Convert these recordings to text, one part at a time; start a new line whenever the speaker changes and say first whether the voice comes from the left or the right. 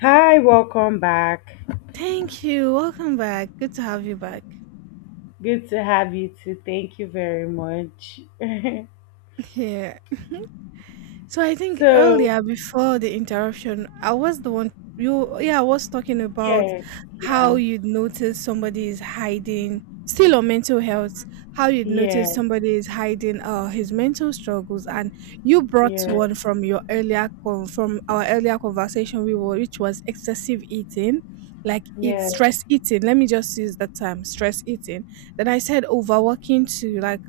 left: Hi, welcome back.
right: Thank you. Welcome back. Good to have you back
left: Good to have you too. Thank you very much.
right: here. So I think
left: so,
right: earlier before the interruption, I was the one you yeah, I was talking about
left: yeah, yeah,
right: how you'd notice somebody is hiding still on mental health, how you'd notice
left: yeah,
right: somebody is hiding his mental struggles, and you brought
left: yeah,
right: one from your from our earlier conversation we were which was excessive eating. Like, it's
left: yeah,
right: stress eating. Let me just use that term, stress eating. Then I said overworking too. Like,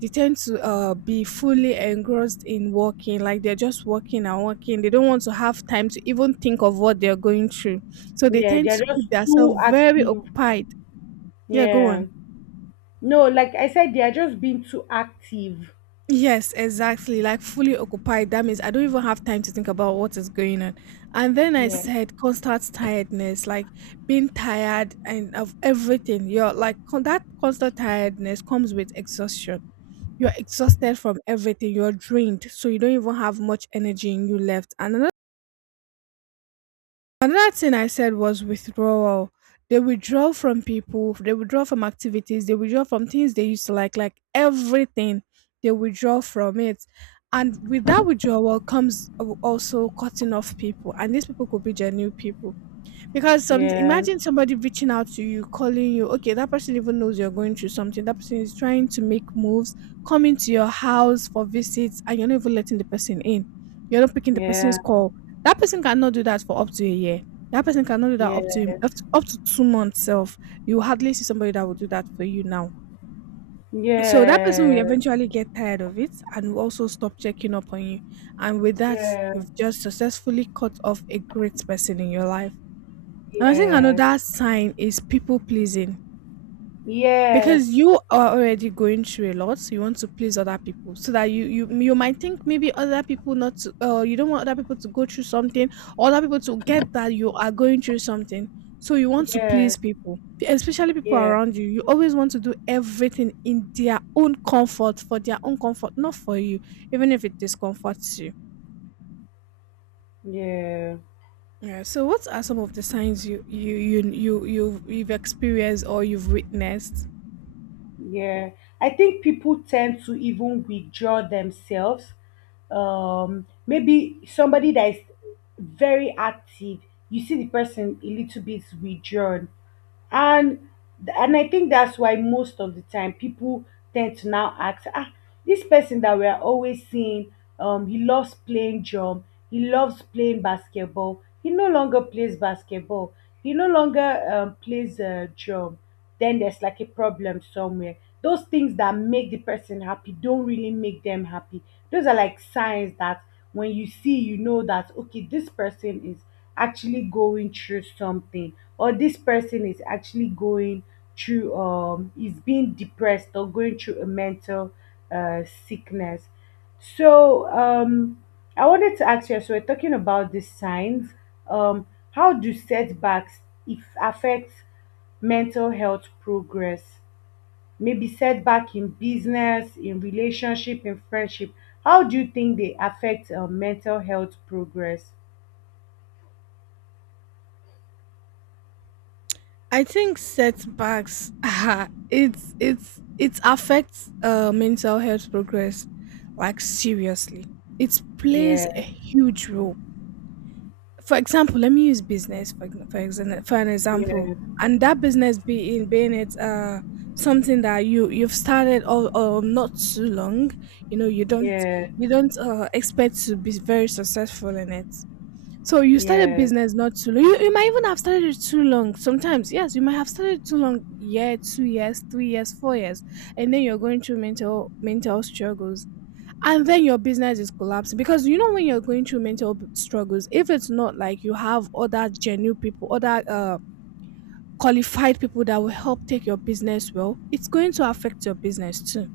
right: they tend to be fully engrossed in working. Like, they're just working and working. They don't want to have time to even think of what they're going through, so they
left: yeah. They
right: tend
left: are
right: to
left: just
right: keep
left: too
right: themselves very
left: active.
right: occupied. Yeah, go
left: Yeah.
right: on.
left: No, like I said, they are just being too active.
right: Yes, exactly, like fully occupied. That means I don't even have time to think about what is going on. And then I
left: Yeah,
right: said constant tiredness. Like, being tired and of everything, you're like that constant tiredness comes with exhaustion. You're exhausted from everything. You're drained, so you don't even have much energy in you left. And another, another thing I said was withdrawal. They withdraw from people. They withdraw from activities. They withdraw from things they used to like everything. They withdraw from it, and with that withdrawal comes also cutting off people. And these people could be genuine people, because some,
left: yeah,
right: imagine somebody reaching out to you, calling you. Okay, that person even knows you're going through something. That person is trying to make moves, coming to your house for visits, and you're not even letting the person in. You're not picking the
left: yeah,
right: person's call. That person cannot do that for up to a year. That person cannot do that
left: yes,
right: up to, up to 2 months self. You hardly see somebody that will do that for you now. So that person will
left: yes,
right: eventually get tired of it and will also stop checking up on you. And with that,
left: yes,
right: you've just successfully cut off a great person in your life. And I think
left: yes,
right: another sign is people pleasing,
left: yes,
right: because you are already going through a lot, so you want to please other people, so that you might think maybe other people not to, you don't want other people to go through something, or other people to get that you are going through something, so you want to
left: yes,
right: please people, especially people
left: yes,
right: around you. You always want to do everything in their own comfort, for their own comfort, not for you, even if it discomforts you.
left: yes.
right: Yeah. So, what are some of the signs you've experienced or you've witnessed?
left: Yeah, I think people tend to even withdraw themselves. Maybe somebody that is very active, you see the person a little bit withdrawn and and I think that's why most of the time people tend to now ask, ah, this person that we are always seeing, he loves playing drum, he loves playing basketball, he no longer plays basketball, he no longer plays drum. Then there's like a problem somewhere. Those things that make the person happy don't really make them happy. Those are like signs that when you see, you know that okay, this person is actually going through something or this person is actually going through is being depressed or going through a mental uh sickness. So I wanted to ask you, as we're talking about the signs, um how do setbacks, if affect mental health progress, maybe setback in business, in relationship, in friendship, how do you think they affect mental health progress?
right: I think setbacks ah, it affects mental health progress, like seriously. It plays a
left: yeah
right: huge role. For example, let me use business for for an example,
left: yeah
right: and that business being being it something that you, you've started or not too long, you know, you don't,
left: Yes,
right: you don't expect to be very successful in it. So you started
left: yes,
right: business not too long. You might even have started it too long. Sometimes, yes, you might have started too long, year, 2 years, 3 years, 4 years, and then you're going through mental struggles, and then your business is collapsing, because you know, when you're going through struggles, if it's not like you have other genuine people, other qualified people that will help take your business well, it's going to affect your business too,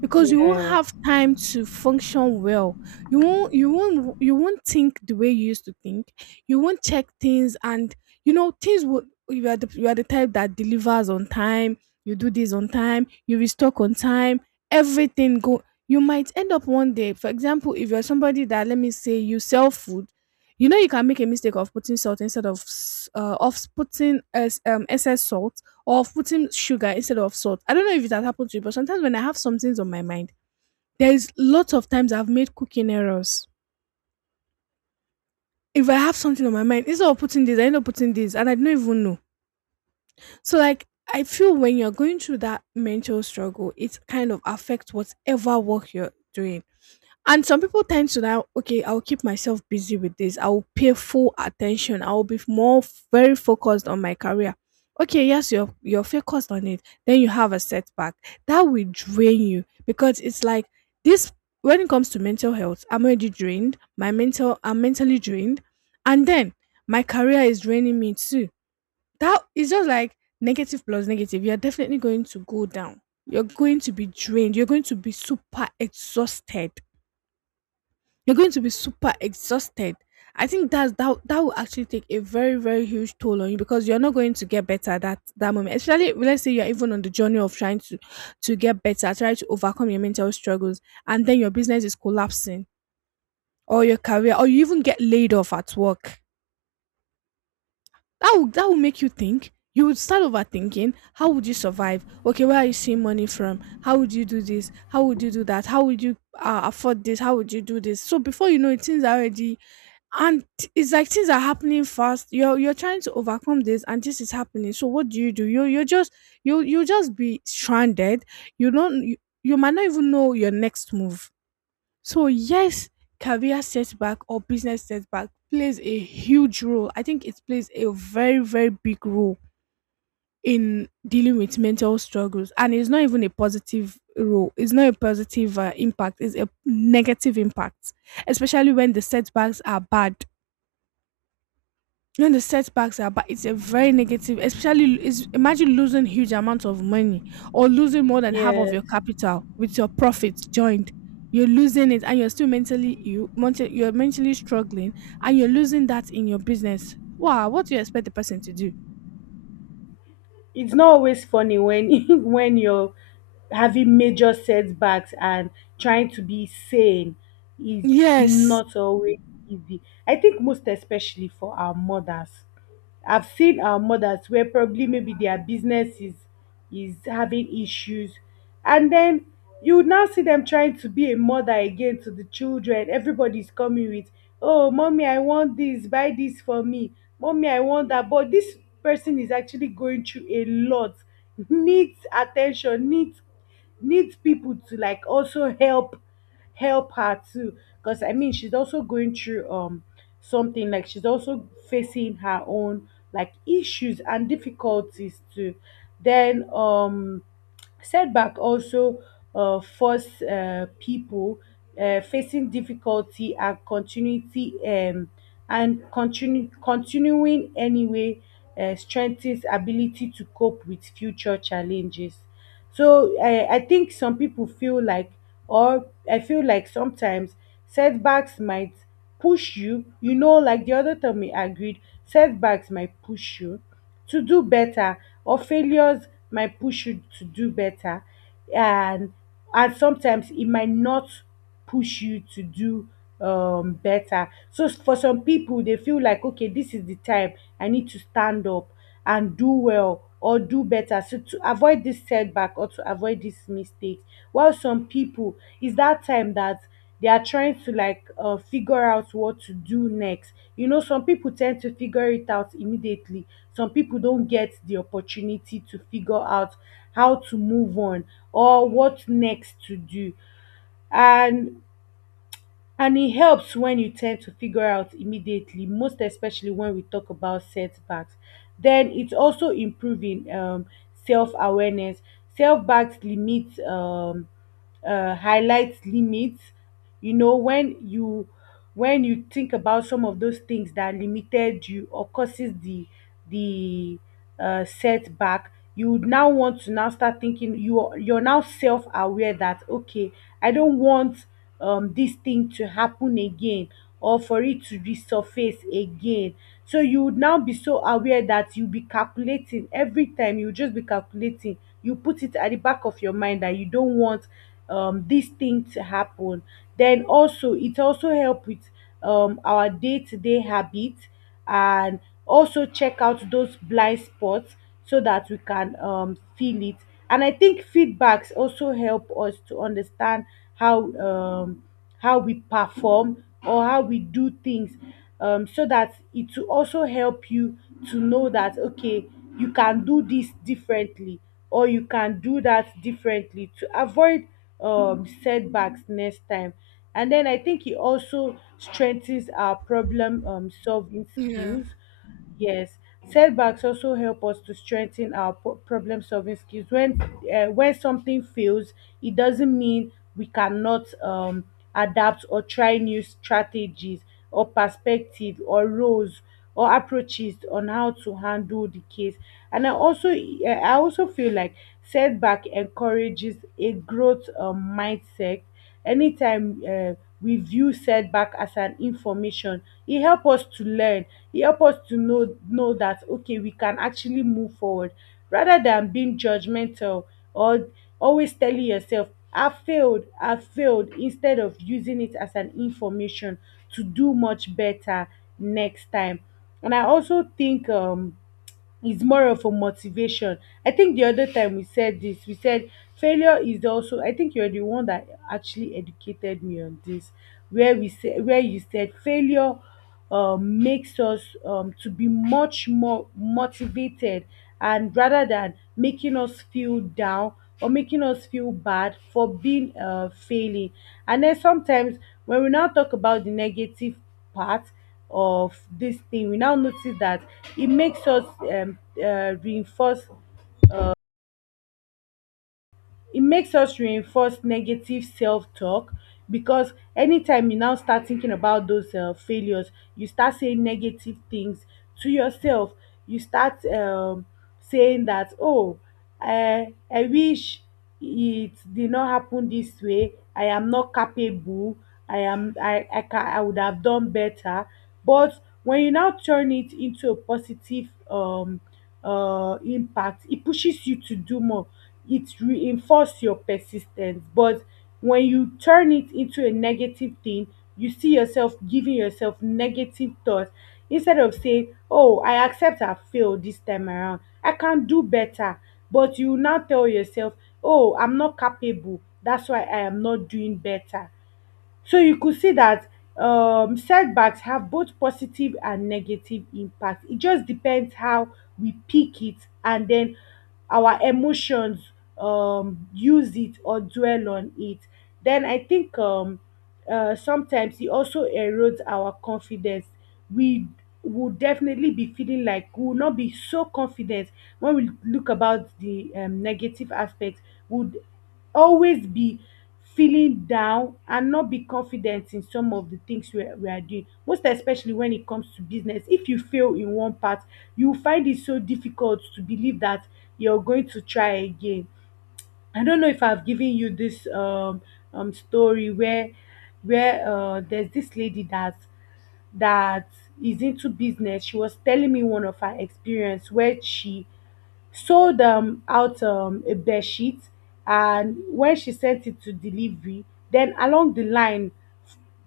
right: because you won't
left: yes,
right: have time to function well. You won't, you won't think the way you used to think. You won't check things, and you know, things would, you are the type that delivers on time. You do this on time, you restock on time, everything go. You might end up one day, for example, if you're somebody that, let me say you sell food, you know, you can make a mistake of putting salt instead of s- of putting as excess salt, or putting sugar instead of salt. I don't know if it has happened to you, but sometimes when I have some things on my mind, there is lots of times I've made cooking errors. If I have something on my mind, instead of putting this, I end up putting this, and I don't even know. So like, I feel when you're going through that mental struggle, it kind of affects whatever work you're doing. And some people tend to now, okay, I'll keep myself busy with this. I'll pay full attention. I'll be more very focused on my career. Okay, yes, you're focused on it. Then you have a setback. That will drain you, because it's like, this, when it comes to mental health, I'm already drained. My mental I'm mentally drained. And then my career is draining me too. That is just like negative plus negative. You're definitely going to go down. You're going to be drained. You're going to be super exhausted. I think that will actually take a very, very huge toll on you, because you're not going to get better that, that moment. Especially let's say you're even on the journey of trying to get better, try to overcome your mental struggles, and then your business is collapsing, or your career, or you even get laid off at work. That will make you think. You would start overthinking. How would you survive? Okay, where are you seeing money from? How would you do this? How would you do that? How would you afford this? How would you do this? So before you know it, things are already, and it's like things are happening fast. You're trying to overcome this and this is happening, so what do you do? You, you just be stranded. You don't you, you might not even know your next move. So yes, career setback or business setback plays a huge role. I think it plays a very, very big role in dealing with mental struggles, and it's not even a positive role. It's not a positive impact. It's a negative impact, especially when the setbacks are bad. No, the setbacks are, but it's a very negative, especially is, imagine losing huge amounts of money, or losing more than half of your
left: yes.
right: capital with your profits joined. You're losing it and you're still mentally, you're mentally struggling, and you're losing that in your business. Wow, what do you expect the person to do?
left: It's not always funny when when you're having major setbacks, and trying to be sane is
right: Yes.
left: not always easy. I think most especially for our mothers. I've seen our mothers where probably maybe their business is having issues, and then you would now see them trying to be a mother again to the children. Everybody's coming with, "Oh, mommy, I want this. Buy this for me. Mommy, I want that." But this person is actually going through a lot, needs attention, needs people to like also help her too, because I mean she's also going through something, like she's also facing her own like issues and difficulties too. Then setback also force people facing difficulty, and continuing anyway strengthens ability to cope with future challenges. So I think some people feel like, or I feel like sometimes setbacks might push you, you know, like the other time we agreed, setbacks might push you to do better, or failures might push you to do better. And sometimes it might not push you to do better. So for some people they feel like okay, this is the time I need to stand up and do well or do better, so to avoid this setback or to avoid this mistake, while some people, is that time that they are trying to like figure out what to do next. You know, some people tend to figure it out immediately, some people don't get the opportunity to figure out how to move on or what next to do. And and it helps when you tend to figure out immediately, most especially when we talk about setbacks. Then it's also improving self-awareness. Self-backs limits Highlights limits. You know, when you think about some of those things that limited you or causes the setback, you would now want to now start thinking. You're now self-aware that okay, I don't want this thing to happen again or for it to resurface again. So you would now be so aware that you'll be calculating every time, you'll just be calculating. You put it at the back of your mind that you don't want this thing to happen. Then also, it also help with our day-to-day habits, and also check out those blind spots so that we can feel it. And I think feedbacks also help us to understand how um, how we perform or how we do things, so that it will also help you to know that okay, you can do this differently or you can do that differently to avoid setbacks next time. And then I think it also strengthens our problem solving
right: Yeah.
left: skills. Yes, setbacks also help us to strengthen our problem solving skills. When something fails, it doesn't mean we cannot adapt or try new strategies or perspective or roles or approaches on how to handle the case. And I also feel like setback encourages a growth mindset. Anytime we view setback as an information, e help us to learn, e help us to know that okay, we can actually move forward, rather than being judgmental or always telling yourself I failed, I failed, instead of using it as an information to do much better next time. And I also think it's more of a motivation. I think the other time we said this, we said failure is also. I think you're the one that actually educated me on this, where we say where you said failure makes us to be much more motivated, and rather than making us feel down or making us feel bad for being failing. And then sometimes when we now talk about the negative part of this thing, we now notice that it makes us um, reinforce it makes us reinforce negative self-talk. Because anytime you now start thinking about those failures, you start saying negative things to yourself. You start saying that, oh, I wish it did not happen this way. I am not capable. I am I, ca- I would have done better. But when you now turn it into a positive impact, it pushes you to do more. It reinforces your persistence. But when you turn it into a negative thing, you see yourself giving yourself negative thoughts, instead of saying, "Oh, I accept I failed this time around. I can do better." But you now tell yourself, "Oh, I'm not capable. That's why I am not doing better." So you could see that setbacks have both positive and negative impact. It just depends how we pick it, and then our emotions use it or dwell on it. Then I think sometimes it also erodes our confidence. We will definitely be feeling like we will not be so confident when we look about the negative aspects. Would always be feeling down and not be confident in some of the things we are doing, most especially when it comes to business. If you fail in one part, you find it so difficult to believe that you're going to try again. I don't know if I've given you this story where there's this lady that is into business. She was telling me one of her experience, where she sold out a bed sheet, and when she sent it to delivery, then along the line,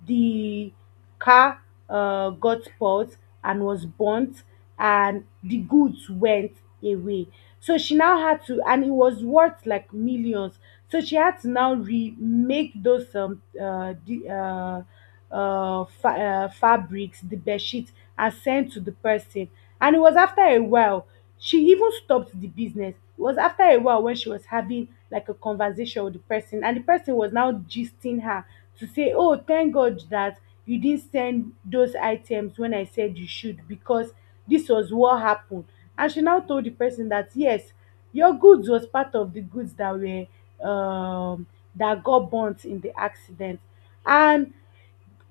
left: the car got spoilt and was burnt, and the goods went away. So she now had to, and it was worth like millions, so she had to now remake those fabrics, the bed sheets, and sent to the person. And it was after a while she even stopped the business. It was after a while, when she was having like a conversation with the person, and the person was now gisting her, to say, "Oh, thank God that you didn't send those items when I said you should, because this was what happened." And she now told the person that yes, your goods was part of the goods that were um that got burnt in the accident. And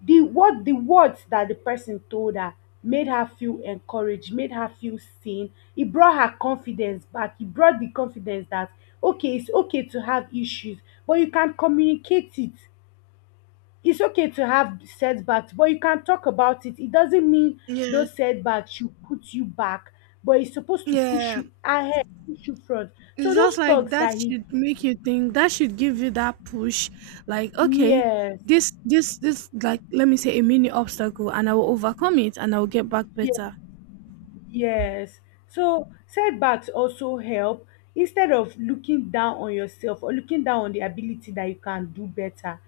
left: the what the words that the person told her made her feel encouraged, made her feel seen. It brought her confidence back. It brought the confidence that okay, it's okay to have issues, but you can communicate it. It's okay to have setbacks, but you can talk about it. It doesn't mean
right: Yes.
left: those setbacks should put you back, but it's supposed to push
right: Yeah.
left: you ahead, push you front. So
right: It's
left: those
right: just like
left: talks
right: that
left: that he,
right: should make you think. That should give you that push. Like, okay,
left: yes.
right: this, like, let me say a mini obstacle, and I will overcome it, and I will get back better.
left: Yes. So setbacks also help. Instead of looking down on yourself or looking down on the ability that you can do better,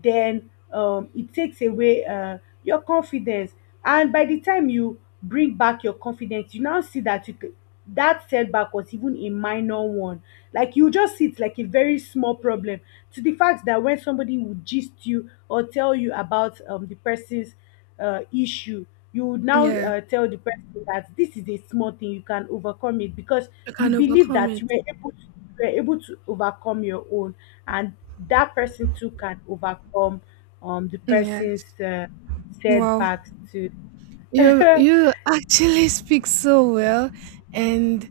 left: then it takes away your confidence. And by the time you bring back your confidence, you now see that that setback was even a minor one. Like you just see it like a very small problem. To the fact that when somebody would gist you or tell you about the person's issue, you would now
right: Yeah.
left: tell the person that this is a small thing, you can overcome it, because
right: I
left: you
right: can
left: believe
right: overcome
left: that
right: it.
left: you were able to overcome your own, and that person too can overcome the person's
right: Yes. Wow.
left: setbacks too.
right: You
left: Yeah,
right: you actually speak so well, and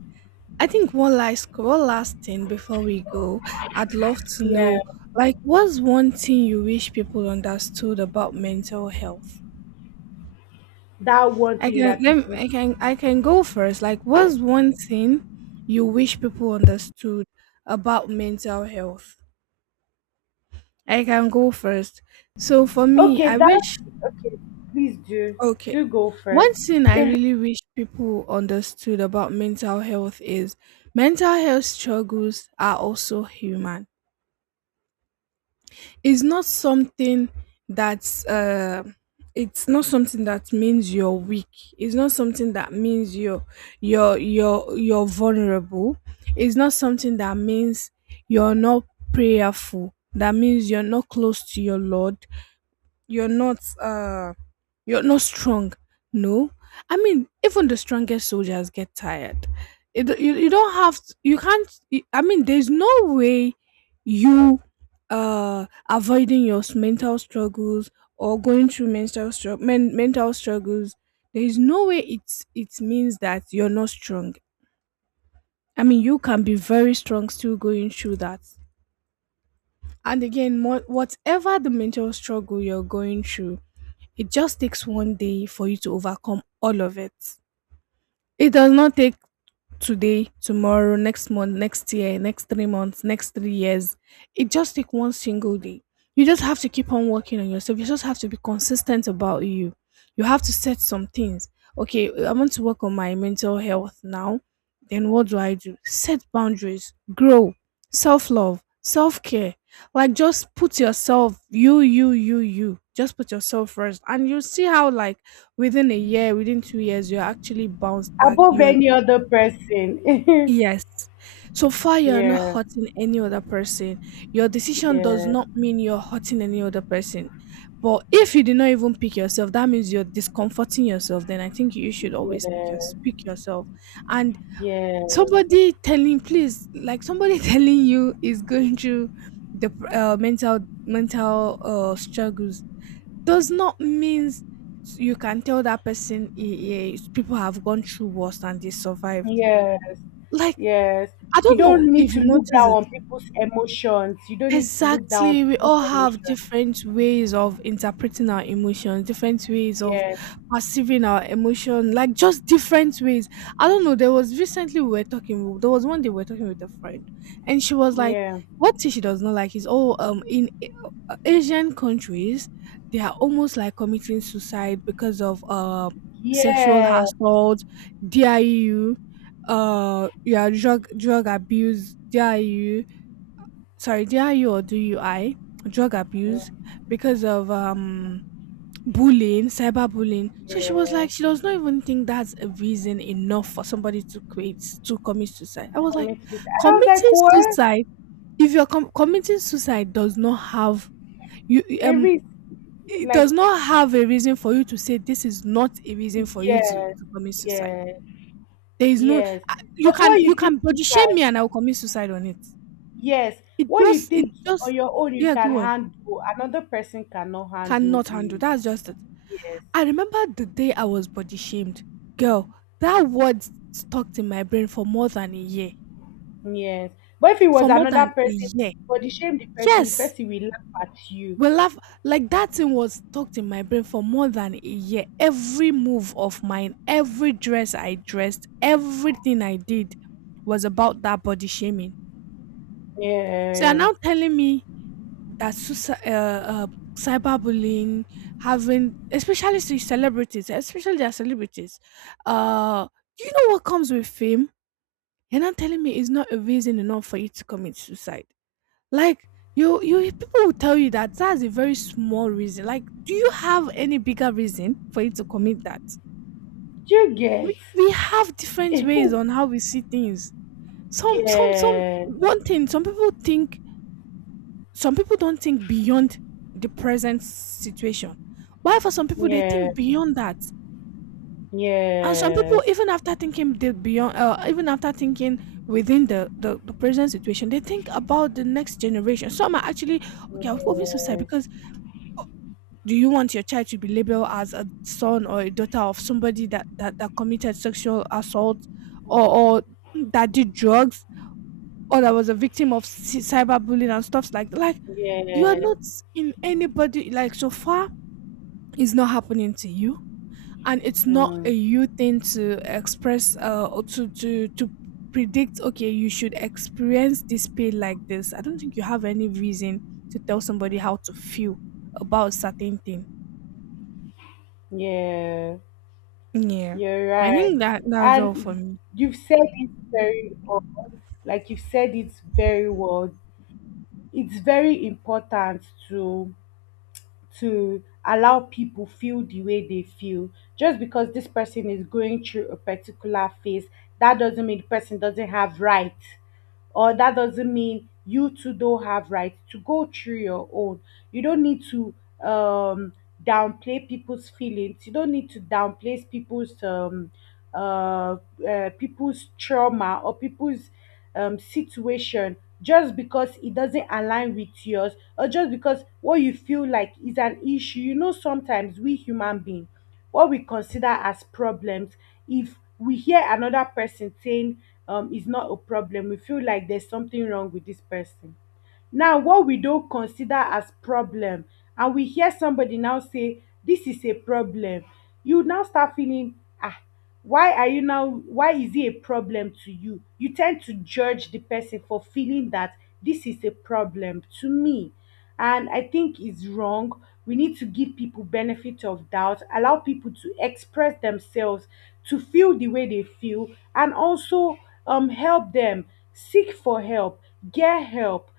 right: I think one last, one last thing before we go, I'd love to know, like, what's one thing you wish people understood about mental health?
left: that one
right: I
left: thing
right: can
left: that
right: let
left: people.
right: I can go first. Like, what's one thing you wish people understood about mental health? I can go first. So for me,
left: Okay,
right: I
left: that's
right: wish,
left: okay. Please
right: okay.
left: do go
right: One
left: first.
right: thing I really wish people understood about mental health is, mental health struggles are also human. It's not something that's it's not something that means you're weak. It's not something that means you're you're vulnerable. It's not something that means you're not prayerful, that means you're not close to your lord. You're not you're not strong. No, I mean, even the strongest soldiers get tired. You, you don't have you can't I mean, there's no way you avoiding your mental struggles, or going through mental struggles, there is no way it's, it means that you're not strong. I mean, you can be very strong still going through that. And again, whatever the mental struggle you're going through, it just takes one day for you to overcome all of it. It does not take today, tomorrow, next month, next year, next 3 months, next 3 years. It just take one single day. You just have to keep on working on yourself. You just have to be consistent about you. You have to set some things. Okay, I want to work on my mental health now. Then what do I do? Set boundaries, grow, self love, self care. Like, just put yourself, you. Just put yourself first, and you'll see how, like, within a year, within 2 years, you're actually bounced back.
left: Above
right: You're,
left: any other person.
right: yes. So far, you are not
left: Yeah,
right: hurting any other person. Your decision does
left: yeah,
right: not mean you're hurting any other person. But if you did not even pick yourself, that means you're discomforting yourself. Then I think you should always pick your
left: yeah.
right: pick yourself. And
left: Yes,
right: somebody telling, please, like somebody telling you is going through the mental struggles does not means you can tell that person people have gone through worse and they survived,
left: yes,
right: like
left: yes.
right: I
left: You
right: don't know
left: don't need
right: if
left: to
right: you
left: look
right: notice
left: down
right: it.
left: on people's emotions. You don't need to look down on
right: Exactly. We
left: people's
right: all have
left: emotions.
right: different ways of interpreting our emotions, different ways of
left: Yes,
right: perceiving our emotion, like just different ways. I don't know. There was recently we were talking, there was one day we were talking with a friend, and she was like,
left: yeah,
right: one thing she does not like is, in Asian countries, they are almost like committing suicide because of sexual
left: yeah,
right: assault, DIU, yeah, drug abuse, DIU, sorry, DIU or DUI, drug abuse,
left: mm,
right: because of bullying, cyberbullying. So she was
left: yeah.
right: like, she does not even think that's a reason enough for somebody to create to commit suicide. I was like,
left: Commit suicide. And I was like,
right: committing
left: what?
right: suicide. If you're committing suicide, does not have you.
left: Every
right: It does
left: like,
right: not have a reason for you to say this is not a reason for you
left: yes,
right: to commit suicide.
left: yes,
right: There is no,
left: yes.
right: I- you
left: Because
right: can,
left: what
right: you
left: you think
right: can
left: you
right: body shame me and I
left: can,
right: will commit suicide on it.
left: yes,
right: It
left: what you
right: just it
left: think on
right: just
left: your own you
right: yeah,
left: can
right: go on.
left: handle, another person cannot handle
right: Cannot handle.
left: it.
right: That's just it.
left: Yes.
right: I remember the day I was body shamed. Girl, that word stuck in my brain for more than a year.
left: Yes. But if it was
right: For more
left: another
right: than a
left: person,
right: year.
left: for the shame the
right: Yes.
left: person will laugh at you.
right: We laugh, like that thing was stuck in my brain for more than a year. Every move of mine, every dress I dressed, everything I did was about that body shaming. So you're
left: Yeah.
right: now telling me that suicide, cyberbullying, having, especially to celebrities, especially their celebrities. Uh, you know what comes with fame? You're not telling me it's not a reason enough for you to commit suicide. Like you people will tell you that that's a very small reason. Like, do you have any bigger reason for you to commit that?
left: Do you get?
right: We have different ways on how we see things. Some, some.
left: Yes.
right: One thing, some people think, some people don't think beyond the present situation, while for some people they
left: Yes.
right: think beyond that, and some people
left: Yes.
right: even after thinking the beyond, even after thinking within the present situation, they think about the next generation. Some are actually, okay, I'm going suicide
left: Yes.
right: because, uh, do you want your child to be labeled as a son or a daughter of somebody that committed sexual assault, or that did drugs, or that was a victim of cyberbullying and stuff, like you are
left: Yes.
right: not in anybody, like, so far it's not happening to you, and it's not a
left: Mm.
right: you thing to express, or to predict, okay, you should experience this pain like this. I don't think you have any reason to tell somebody how to feel about certain thing.
left: Yeah.
right: Yeah,
left: You're
right: I
left: right.
right: think that that's all for
left: And
right: me.
left: you've said it very well. Like you've said it very well. It's very important to allow people feel the way they feel. Just because this person is going through a particular phase, that doesn't mean the person doesn't have right, or that doesn't mean you too don't have right to go through your own. You don't need to um downplay people's feelings. You don't need to downplay people's uh, people's trauma or people's situation, just because it doesn't align with yours, or just because what you feel like is an issue. You know, sometimes we human beings, what we consider as problems, if we hear another person saying is not a problem, we feel like there's something wrong with this person. Now what we don't consider as problem, and we hear somebody now say this is a problem, you now start feeling, ah, why are you now why is it a problem to you? You tend to judge the person for feeling that this is a problem to me. And I think it's wrong. We need to give people benefit of doubt, allow people to express themselves, to feel the way they feel, and also help them seek for help, get help,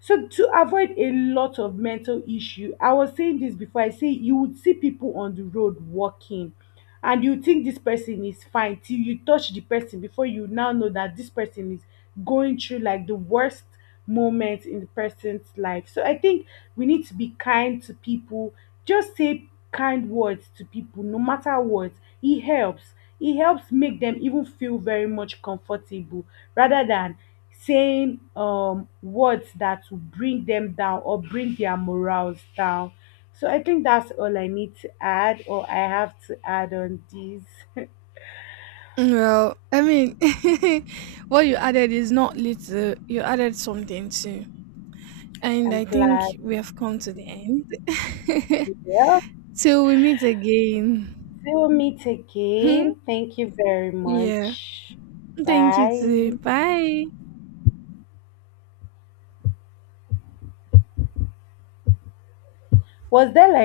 left: so to avoid a lot of mental issue. I was saying this before. I say you would see people on the road walking, and you think this person is fine, till you touch the person, before you now know that this person is going through like the worst moment in the person's life. So I think we need to be kind to people. Just say kind words to people, no matter what. It helps. It helps make them even feel very much comfortable, rather than saying words that will bring them down or bring their morals down. So I think that's all I need to add or I have to add on this.
right: Well, I mean, what you added is not little, you added something too, and
left: I'm
right: I
left: glad
right: think we have come to the end.
left: we helped
right: Till we meet again.
left: to meet again. Thank you very
right: Yeah.
left: much.
right: Thank you too.
left: Bye.
right: Bye.
left: Was there like